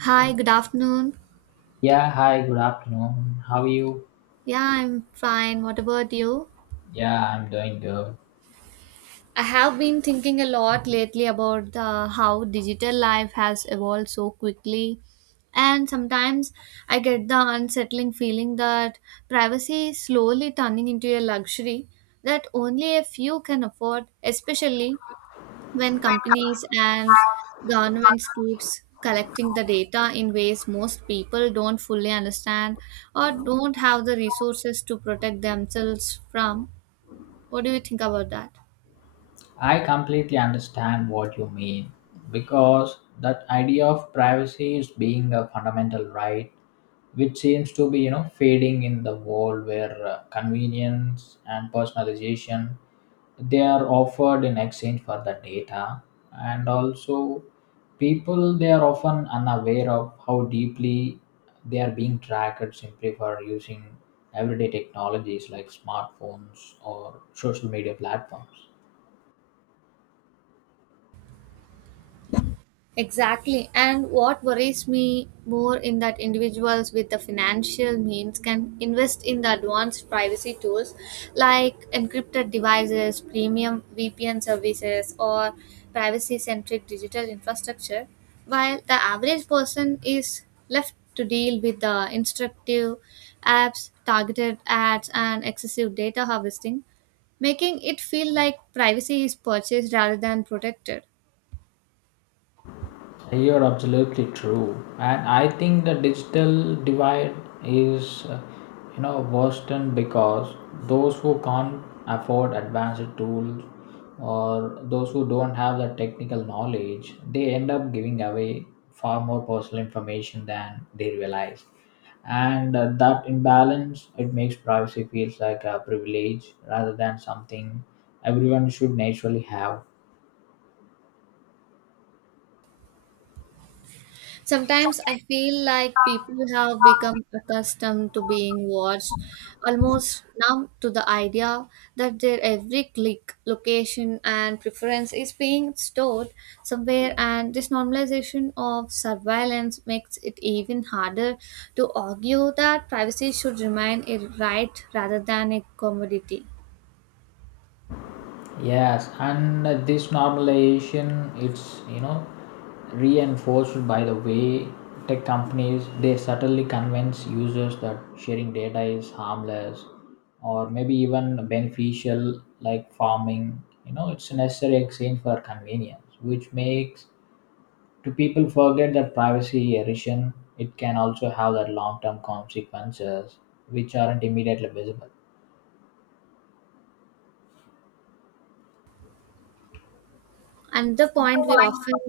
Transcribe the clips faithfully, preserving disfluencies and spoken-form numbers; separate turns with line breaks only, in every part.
Hi, good afternoon.
Yeah, hi, good afternoon. How are you?
Yeah, I'm fine. What about you?
Yeah, I'm doing good.
I have been thinking a lot lately about uh, how digital life has evolved so quickly. And sometimes I get the unsettling feeling that privacy is slowly turning into a luxury that only a few can afford, especially when companies and governments keeps collecting the data in ways most people don't fully understand or don't have the resources to protect themselves from. What do you think about that?
I completely understand what you mean because that idea of privacy is being a fundamental right which seems to be, you know, fading in the world where uh, convenience and personalization they are offered in exchange for the data, and also people they are often unaware of how deeply they are being tracked simply for using everyday technologies like smartphones or social media platforms.
Exactly. And what worries me more in that individuals with the financial means can invest in the advanced privacy tools like encrypted devices, premium V P N services, or privacy centric digital infrastructure, while the average person is left to deal with the instructive apps, targeted ads, and excessive data harvesting, making it feel like privacy is purchased rather than protected.
You're absolutely true, and I think the digital divide is, uh, you know, worsened because those who can't afford advanced tools or those who don't have the technical knowledge, they end up giving away far more personal information than they realize, and uh, that imbalance it makes privacy feels like a privilege rather than something everyone should naturally have.
Sometimes I feel like people have become accustomed to being watched, almost numb to the idea that their every click, location, and preference is being stored somewhere, and this normalization of surveillance makes it even harder to argue that privacy should remain a right rather than a commodity.
Yes, and this normalization it's, you know, reinforced by the way tech companies they subtly convince users that sharing data is harmless or maybe even beneficial, like farming, you know, it's a necessary exchange for convenience, which makes to people forget that privacy erosion it can also have that long-term consequences which aren't immediately visible.
Another point we often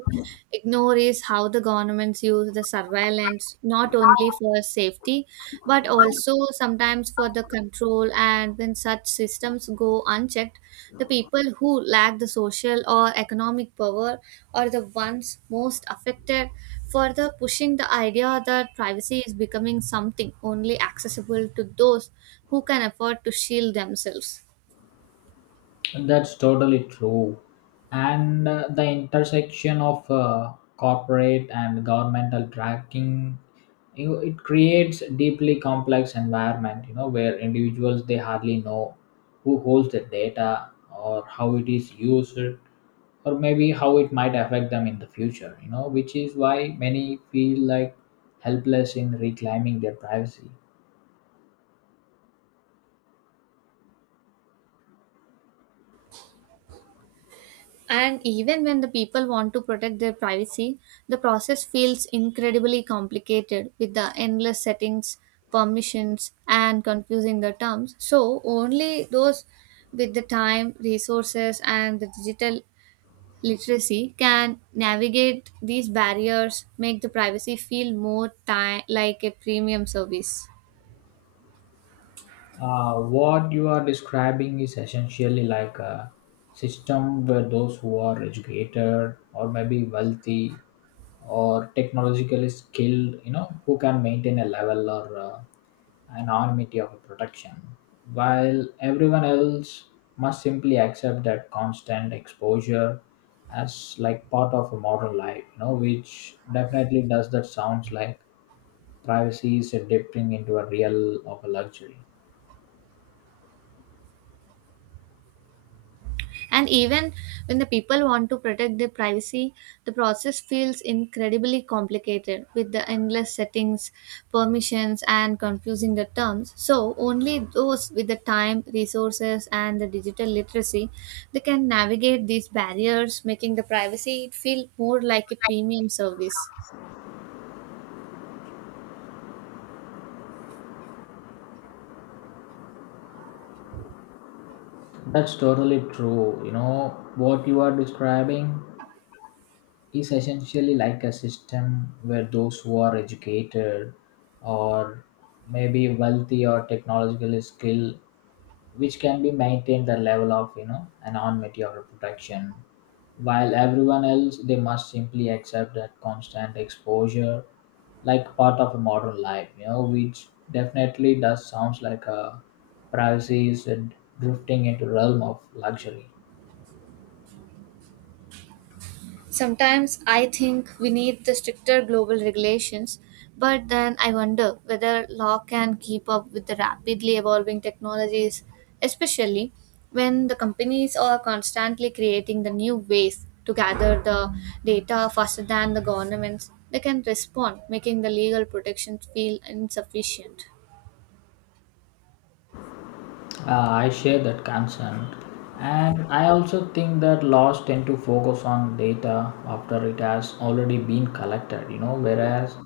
ignore is how the governments use the surveillance not only for safety but also sometimes for the control. And when such systems go unchecked, the people who lack the social or economic power are the ones most affected, further pushing the idea that privacy is becoming something only accessible to those who can afford to shield themselves.
That's totally true. And uh, the intersection of uh, corporate and governmental tracking, you know, it creates deeply complex environment, you know, where individuals, they hardly know who holds the data or how it is used, or maybe how it might affect them in the future, you know, which is why many feel like helpless in reclaiming their privacy.
And even when the people want to protect their privacy, the process feels incredibly complicated with the endless settings, permissions, and confusing the terms. So, only those with the time, resources, and the digital literacy can navigate these barriers, make the privacy feel more ti- like a premium service.
Uh, what you are describing is essentially like a system where those who are educated or maybe wealthy or technologically skilled, you know, who can maintain a level or uh, anonymity of a production, while everyone else must simply accept that constant exposure as like part of a modern life, you know, which definitely does that sounds like privacy is a dipping into a real of a luxury.
And even when the people want to protect their privacy, the process feels incredibly complicated with the endless settings, permissions, and confusing the terms. So, only those with the time, resources, and the digital literacy they can navigate these barriers, making the privacy feel more like a premium service.
That's totally true. You know, what you are describing is essentially like a system where those who are educated or maybe wealthy or technologically skilled, which can be maintained the level of, you know, anonymity or protection, while everyone else, they must simply accept that constant exposure like part of a modern life, you know, which definitely does sounds like a privacy is drifting into realm of luxury.
Sometimes I think we need the stricter global regulations, but then I wonder whether law can keep up with the rapidly evolving technologies, especially when the companies are constantly creating the new ways to gather the data faster than the governments. They can respond, making the legal protections feel insufficient.
Uh, I share that concern. And I also think that laws tend to focus on data after it has already been collected, you know, whereas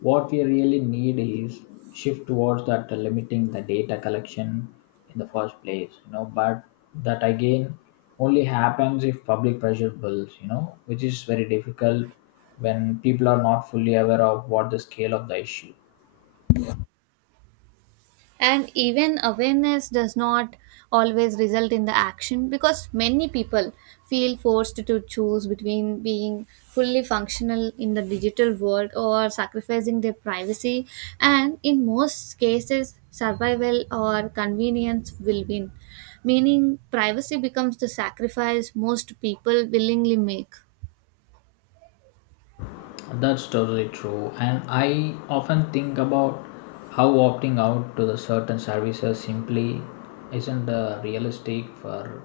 what we really need is shift towards that limiting the data collection in the first place, you know, but that again only happens if public pressure builds, you know, which is very difficult when people are not fully aware of what the scale of the issue.
And even awareness does not always result in the action, because many people feel forced to choose between being fully functional in the digital world or sacrificing their privacy, and in most cases survival or convenience will win, meaning privacy becomes the sacrifice most people willingly make.
That's totally true. And I often think about how opting out to the certain services simply isn't uh, realistic. For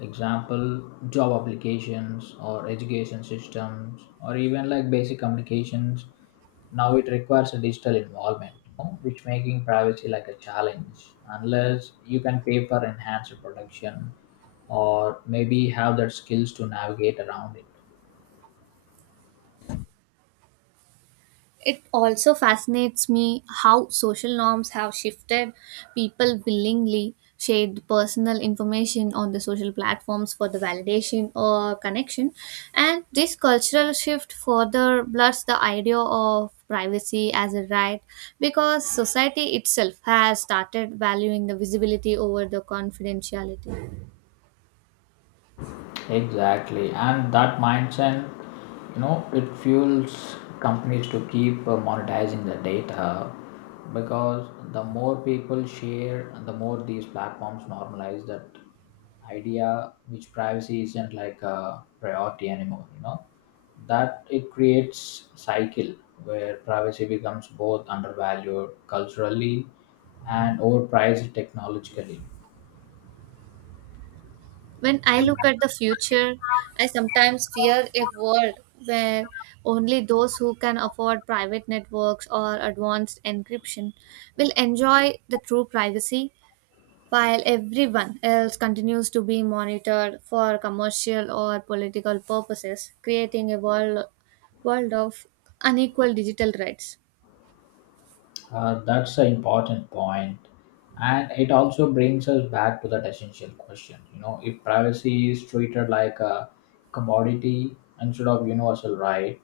example, job applications or education systems or even like basic communications. Now it requires a digital involvement, you know, which making privacy like a challenge unless you can pay for enhanced protection, or maybe have the skills to navigate around it.
It also fascinates me how social norms have shifted. People willingly shared personal information on the social platforms for the validation or connection, and this cultural shift further blurs the idea of privacy as a right because society itself has started valuing the visibility over the confidentiality.
Exactly, and that mindset, you know, it fuels companies to keep uh, monetizing the data because the more people share, the more these platforms normalize that idea, which privacy isn't like a priority anymore. You know, that it creates cycle where privacy becomes both undervalued culturally and overpriced technologically.
When I look at the future, I sometimes fear a world where only those who can afford private networks or advanced encryption will enjoy the true privacy, while everyone else continues to be monitored for commercial or political purposes, creating a world, world of unequal digital rights.
Uh, that's an important point, and it also brings us back to that essential question. You know, if privacy is treated like a commodity instead of universal right,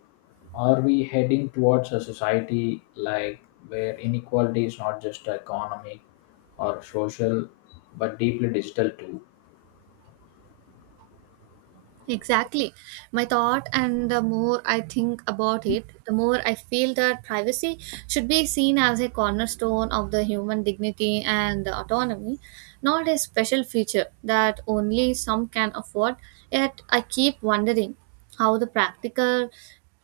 are we heading towards a society like where inequality is not just economic or social, but deeply digital too?
Exactly. My thought, and the more I think about it, the more I feel that privacy should be seen as a cornerstone of the human dignity and autonomy, not a special feature that only some can afford. Yet I keep wondering how the practical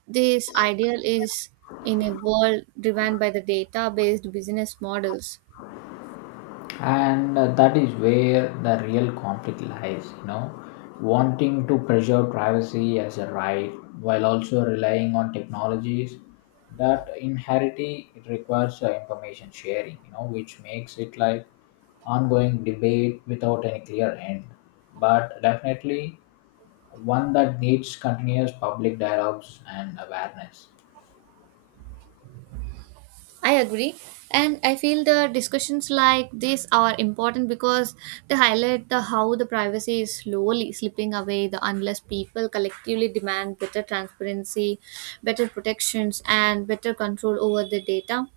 this ideal is in a world driven by the data based business models.
And uh, that is where the real conflict lies, you know, wanting to preserve privacy as a right while also relying on technologies that inherently requires uh, information sharing, you know, which makes it like ongoing debate without any clear end, but definitely one that needs continuous public dialogues and awareness.
I agree. And I feel the discussions like this are important because they highlight the how the privacy is slowly slipping away the unless people collectively demand better transparency, better protections and better control over the data.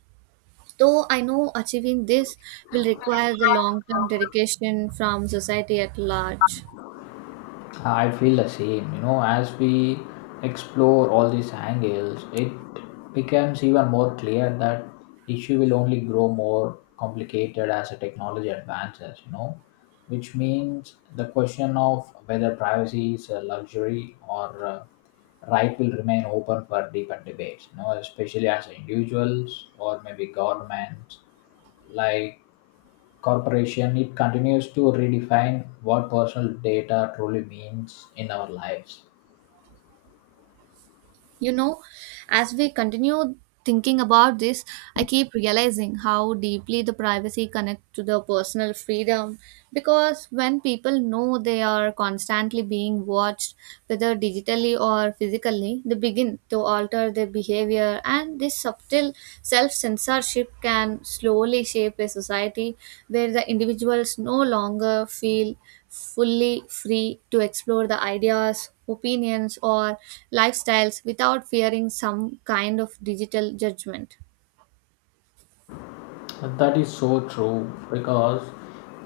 Though I know achieving this will require the long term dedication from society at large.
I feel the same. You know, as we explore all these angles, it becomes even more clear that issue will only grow more complicated as the technology advances. You know, which means the question of whether privacy is a luxury or a right will remain open for deeper debates. You know, especially as individuals or maybe governments like corporation, it continues to redefine what personal data truly means in our lives.
You know, as we continue thinking about this, I keep realizing how deeply the privacy connects to the personal freedom because when people know they are constantly being watched, whether digitally or physically, they begin to alter their behavior, and this subtle self censorship can slowly shape a society where the individuals no longer feel fully free to explore the ideas, opinions, or lifestyles without fearing some kind of digital judgment.
And that is so true because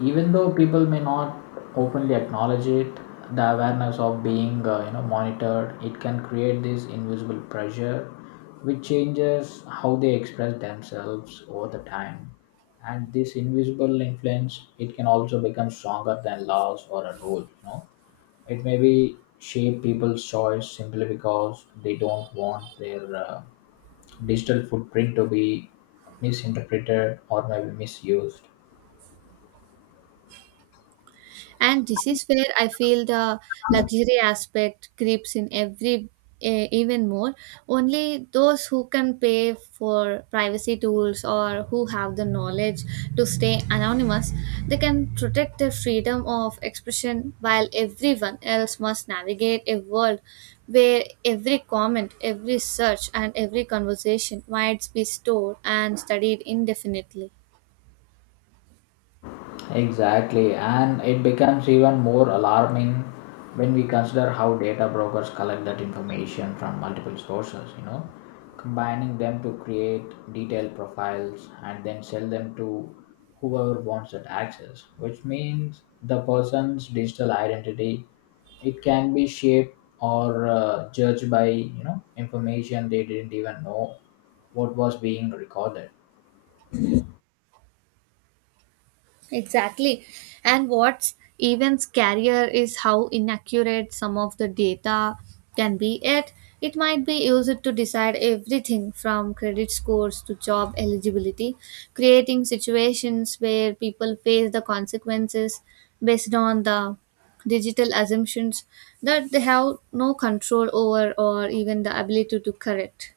even though people may not openly acknowledge it, the awareness of being, uh, you know, monitored, it can create this invisible pressure, which changes how they express themselves over the time. And this invisible influence, it can also become stronger than laws or a rule. You know, it may be shape people's choice simply because they don't want their uh, digital footprint to be misinterpreted or maybe misused.
And this is where I feel the luxury aspect creeps in every uh, even more. Only those who can pay for privacy tools or who have the knowledge to stay anonymous, they can protect their freedom of expression, while everyone else must navigate a world where every comment, every search, and every conversation might be stored and studied indefinitely.
Exactly, and it becomes even more alarming when we consider how data brokers collect that information from multiple sources, you know, combining them to create detailed profiles and then sell them to whoever wants that access, which means the person's digital identity it can be shaped or uh, judged by, you know, information they didn't even know what was being recorded.
Exactly. And what's even scarier is how inaccurate some of the data can be at. It might be used to decide everything from credit scores to job eligibility, creating situations where people face the consequences based on the digital assumptions that they have no control over or even the ability to correct.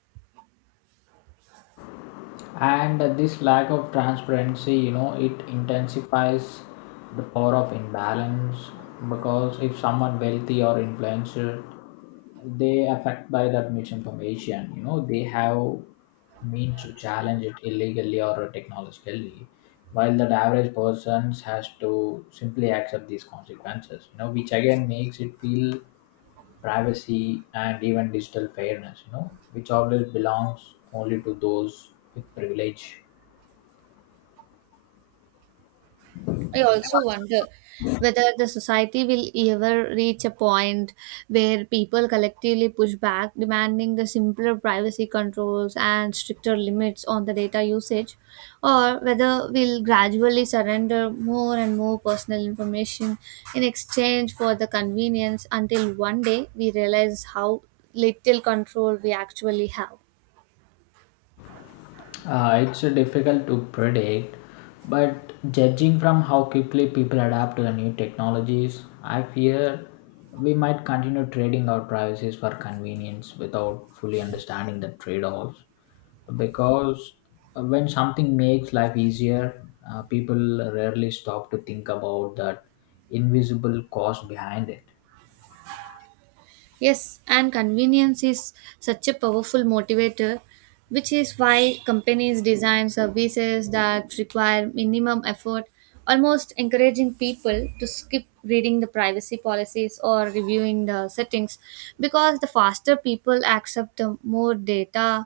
And this lack of transparency, you know, it intensifies the power of imbalance because if someone wealthy or influencer they affect by that misinformation, you know, they have means to challenge it illegally or technologically, while that average person has to simply accept these consequences, you know, which again makes it feel privacy and even digital fairness, you know, which always belongs only to those with privilege.
I also wonder whether the society will ever reach a point where people collectively push back, demanding the simpler privacy controls and stricter limits on the data usage, or whether we'll gradually surrender more and more personal information in exchange for the convenience until one day we realize how little control we actually have.
Uh, it's uh, difficult to predict, but judging from how quickly people adapt to the new technologies, I fear we might continue trading our privacies for convenience without fully understanding the trade offs. Because uh, when something makes life easier, uh, people rarely stop to think about that invisible cost behind it.
Yes, and convenience is such a powerful motivator, which is why companies design services that require minimum effort, almost encouraging people to skip reading the privacy policies or reviewing the settings because the faster people accept, the more data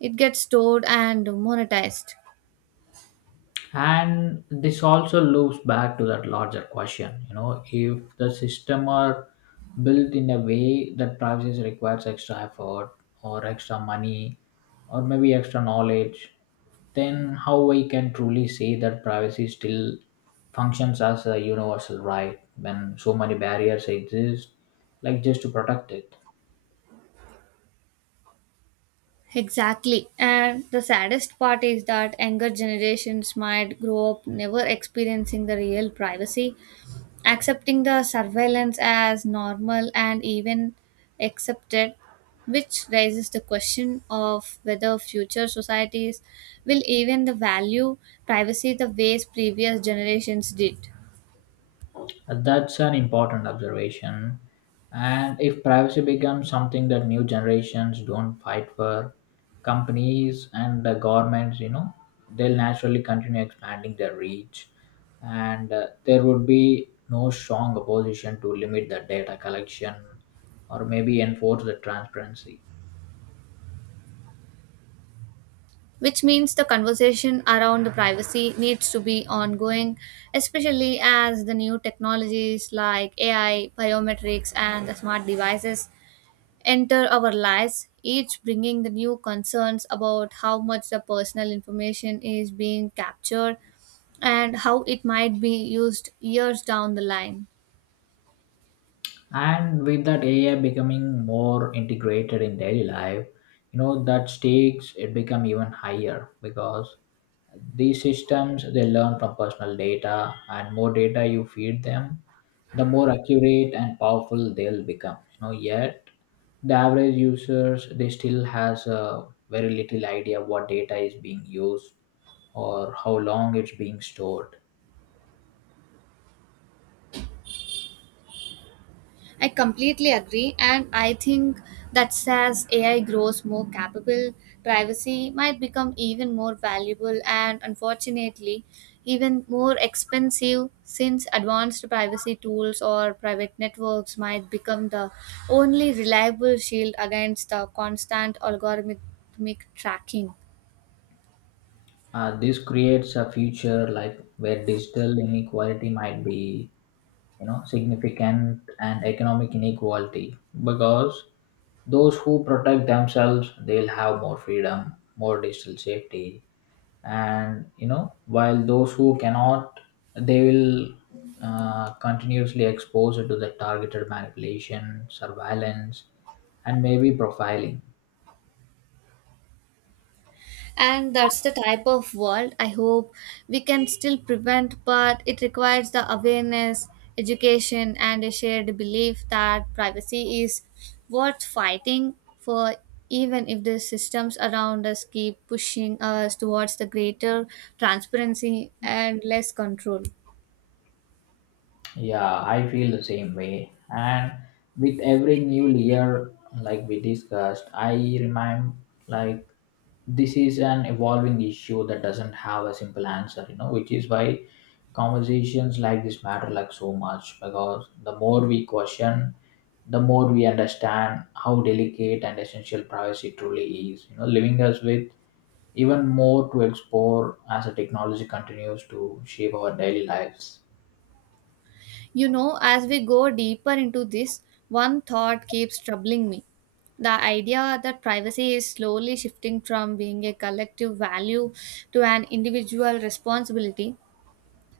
it gets stored and monetized.
And this also loops back to that larger question, you know, if the system are built in a way that privacy requires extra effort or extra money or maybe extra knowledge, then how we can truly say that privacy still functions as a universal right when so many barriers exist like just to protect it.
Exactly. And the saddest part is that younger generations might grow up never experiencing the real privacy, accepting the surveillance as normal and even accepted, which raises the question of whether future societies will even the value privacy the ways previous generations did.
That's an important observation. And if privacy becomes something that new generations don't fight for, companies and the governments, you know, they'll naturally continue expanding their reach. And uh, there would be no strong opposition to limit the data collection or maybe enforce the transparency.
Which means the conversation around the privacy needs to be ongoing, especially as the new technologies like A I, biometrics, and the smart devices enter our lives, each bringing the new concerns about how much the personal information is being captured and how it might be used years down the line.
And with that A I becoming more integrated in daily life, you know, that stakes it become even higher because these systems they learn from personal data, and more data you feed them, the more accurate and powerful they'll become. You know, yet the average users they still has a very little idea what data is being used or how long it's being stored.
I completely agree, and I think that as A I grows more capable, privacy might become even more valuable and unfortunately even more expensive, since advanced privacy tools or private networks might become the only reliable shield against the constant algorithmic tracking.
Uh, this creates a future like where digital inequality might be, you know, significant and economic inequality because those who protect themselves, they'll have more freedom, more digital safety, and you know, while those who cannot, they will uh, continuously expose it to the targeted manipulation, surveillance, and maybe profiling.
And that's the type of world I hope we can still prevent, but it requires the awareness, education, and a shared belief that privacy is worth fighting for, even if the systems around us keep pushing us towards the greater transparency and less control.
Yeah, I feel the same way. And with every new layer, like we discussed, I remind like this is an evolving issue that doesn't have a simple answer, you know, which is why conversations like this matter like so much, because the more we question the more we understand how delicate and essential privacy truly is, you know, leaving us with even more to explore as the technology continues to shape our daily lives.
You know, as we go deeper into this, one thought keeps troubling me. The idea that privacy is slowly shifting from being a collective value to an individual responsibility,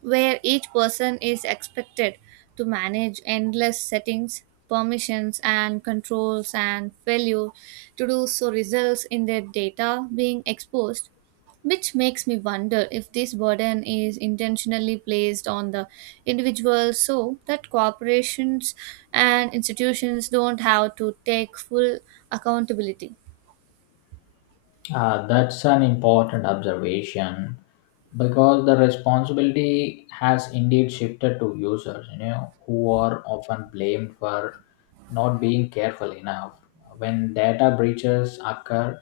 where each person is expected to manage endless settings, permissions, and controls, and failure to do so results in their data being exposed. Which makes me wonder if this burden is intentionally placed on the individual so that corporations and institutions don't have to take full accountability.
uh, That's an important observation because the responsibility has indeed shifted to users, you know, who are often blamed for not being careful enough when data breaches occur,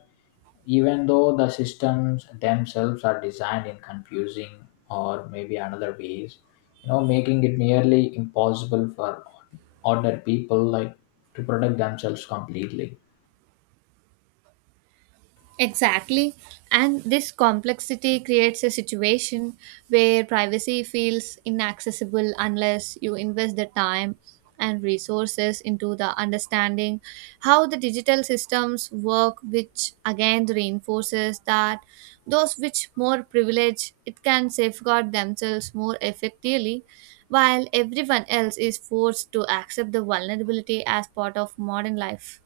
even though the systems themselves are designed in confusing or maybe another ways, you know, making it nearly impossible for ordinary people like to protect themselves completely.
Exactly. And this complexity creates a situation where privacy feels inaccessible unless you invest the time and resources into the understanding how the digital systems work, which again reinforces that those which more privilege it can safeguard themselves more effectively, while everyone else is forced to accept the vulnerability as part of modern life.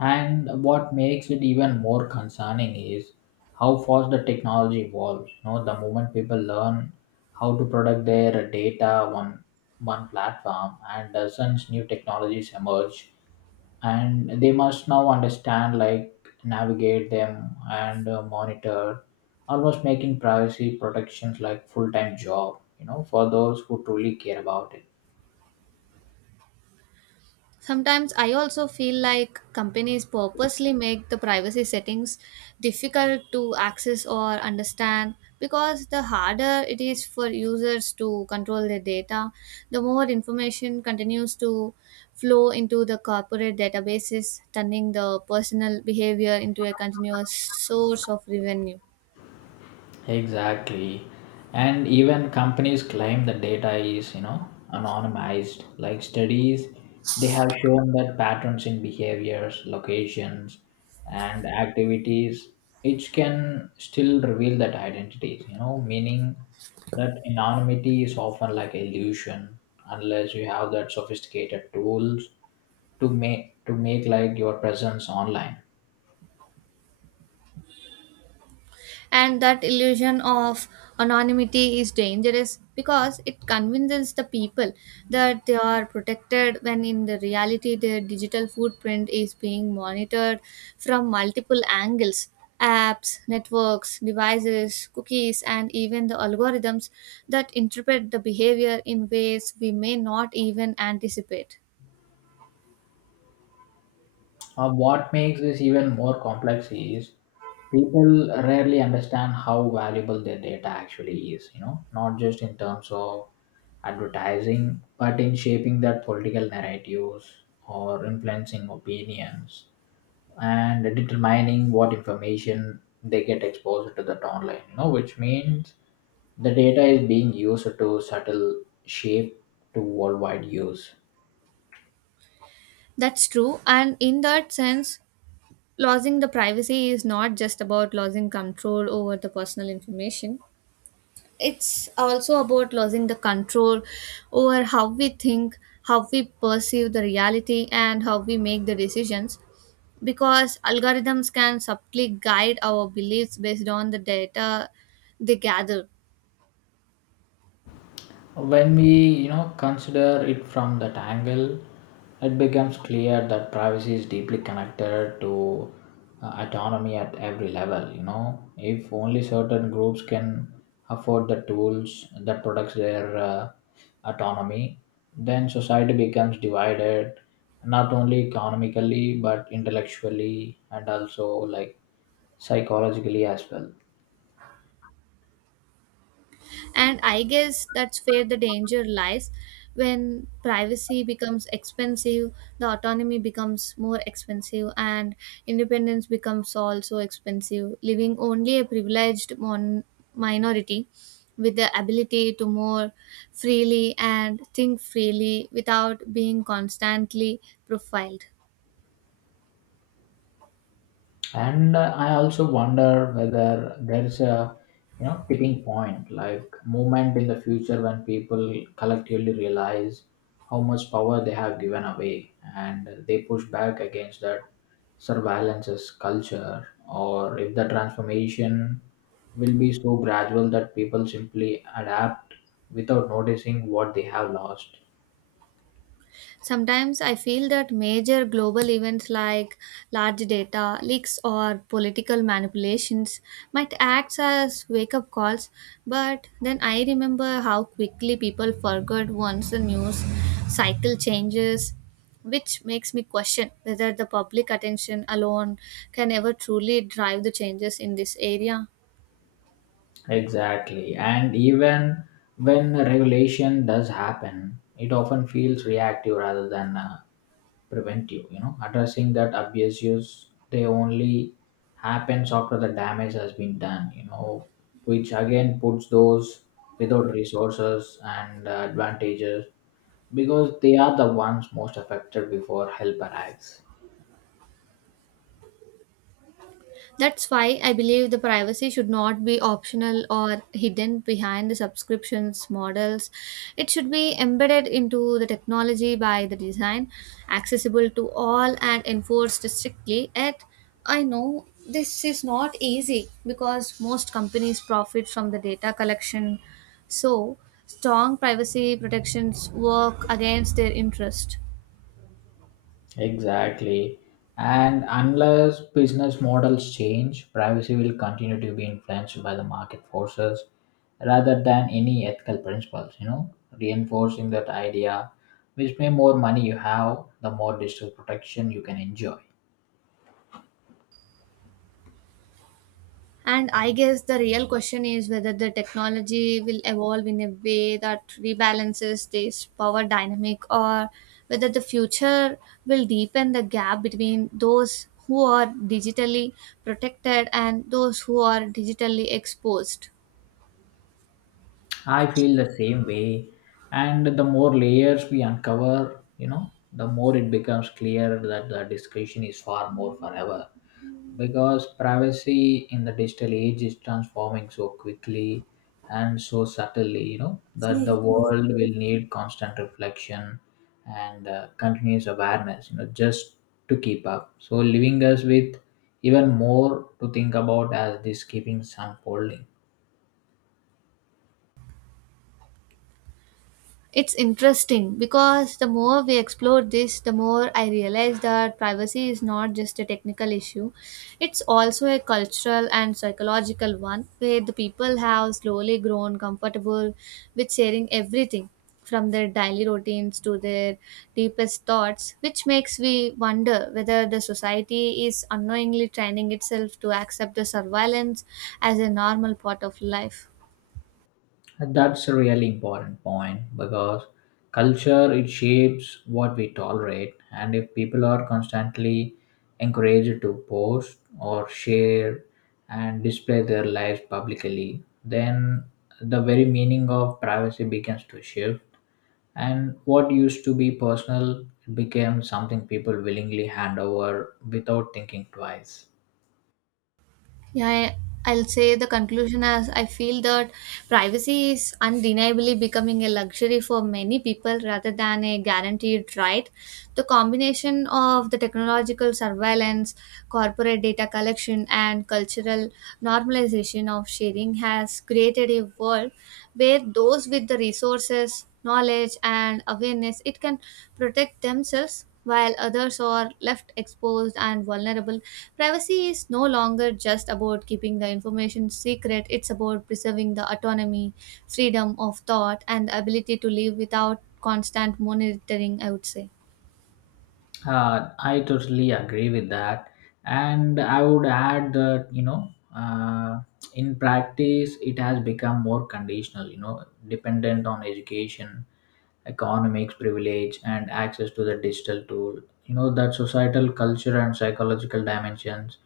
And what makes it even more concerning is how fast the technology evolves. You know, the moment people learn how to protect their data on one platform and dozens new technologies emerge and they must now understand like navigate them and uh, monitor, almost making privacy protections like full-time job, you know, for those who truly care about it.
Sometimes I also feel like companies purposely make the privacy settings difficult to access or understand because the harder it is for users to control their data, the more information continues to flow into the corporate databases, turning the personal behavior into a continuous source of revenue.
Exactly. And even companies claim the data is, you know, anonymized. Like studies, they have shown that patterns in behaviors, locations, and activities, which can still reveal that identity, you know, meaning that anonymity is often like illusion unless you have that sophisticated tools to make to make like your presence online.
And that illusion of anonymity is dangerous because it convinces the people that they are protected when in the reality their digital footprint is being monitored from multiple angles. Apps, networks, devices, cookies, and even the algorithms that interpret the behavior in ways we may not even anticipate.
Uh, what makes this even more complex is people rarely understand how valuable their data actually is, you know, not just in terms of advertising but in shaping that political narratives or influencing opinions and determining what information they get exposed to that online, you know, which means the data is being used to subtle shape to worldwide use.
That's true. And in that sense, losing the privacy is not just about losing control over the personal information. It's also about losing the control over how we think, how we perceive the reality, and how we make the decisions, because algorithms can subtly guide our beliefs based on the data they gather.
When we, you know, consider it from that angle, it becomes clear that privacy is deeply connected to uh, autonomy at every level. You know, if only certain groups can afford the tools that protects their uh, autonomy, then society becomes divided not only economically but intellectually and also like psychologically as well.
And I guess that's where the danger lies. When privacy becomes expensive, the autonomy becomes more expensive, and independence becomes also expensive, leaving only a privileged mon- minority with the ability to more freely and think freely without being constantly profiled.
And uh, I also wonder whether there's a, you know, tipping point like moment in the future when people collectively realize how much power they have given away and they push back against that surveillance's culture, or if the transformation will be so gradual that people simply adapt without noticing what they have lost.
Sometimes I feel that major global events like large data leaks or political manipulations might act as wake up calls, but then I remember how quickly people forgot once the news cycle changes, which makes me question whether the public attention alone can ever truly drive the changes in this area.
Exactly. And even when regulation does happen, it often feels reactive rather than uh, preventive. You know, addressing that obvious use, they only happens after the damage has been done, you know, which again puts those without resources and uh, advantages because they are the ones most affected before help arrives.
That's why I believe the privacy should not be optional or hidden behind the subscriptions models. It should be embedded into the technology by the design, accessible to all and enforced strictly. Yet, I know this is not easy because most companies profit from the data collection. So, strong privacy protections work against their interest.
Exactly. And unless business models change, privacy will continue to be influenced by the market forces rather than any ethical principles, you know, reinforcing that idea which may more money you have, the more digital protection you can enjoy.
And I guess the real question is whether the technology will evolve in a way that rebalances this power dynamic, or whether the future will deepen the gap between those who are digitally protected and those who are digitally exposed.
I feel the same way. And the more layers we uncover, you know, the more it becomes clear that the discretion is far more forever, because privacy in the digital age is transforming so quickly and so subtly, you know, that the world will need constant reflection and uh, continuous awareness, you know, just to keep up, so leaving us with even more to think about as this keeps unfolding.
It's interesting because the more we explore this, the more I realize that privacy is not just a technical issue. It's also a cultural and psychological one, where the people have slowly grown comfortable with sharing everything from their daily routines to their deepest thoughts, which makes we wonder whether the society is unknowingly training itself to accept the surveillance as a normal part of life.
And that's a really important point because culture it shapes what we tolerate, and if people are constantly encouraged to post or share and display their lives publicly, then the very meaning of privacy begins to shift and what used to be personal became something people willingly hand over without thinking twice.
Yeah, I- I'll say the conclusion as I feel that privacy is undeniably becoming a luxury for many people rather than a guaranteed right. The combination of the technological surveillance, corporate data collection, and cultural normalization of sharing has created a world where those with the resources, knowledge, and awareness it can protect themselves while others are left exposed and vulnerable. Privacy is no longer just about keeping the information secret, it's about preserving the autonomy, freedom of thought, and the ability to live without constant monitoring, I would say.
Uh, I totally agree with that, and I would add that, you know, uh, in practice, it has become more conditional. You know, dependent on education economics privilege and access to the digital tool, you know, that societal culture and psychological dimensions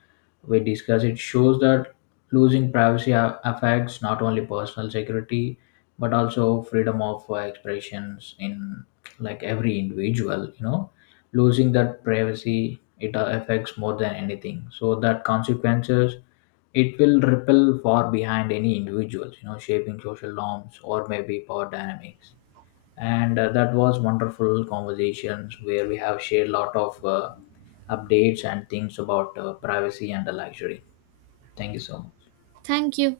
we discuss it shows that losing privacy a- affects not only personal security but also freedom of uh, expressions in like every individual, you know, losing that privacy it uh, affects more than anything, so that consequences it will ripple far behind any individuals, you know, shaping social norms or maybe power dynamics. And uh, that was wonderful conversations where we have shared a lot of uh, updates and things about uh, privacy and the luxury. Thank you so much.
Thank you.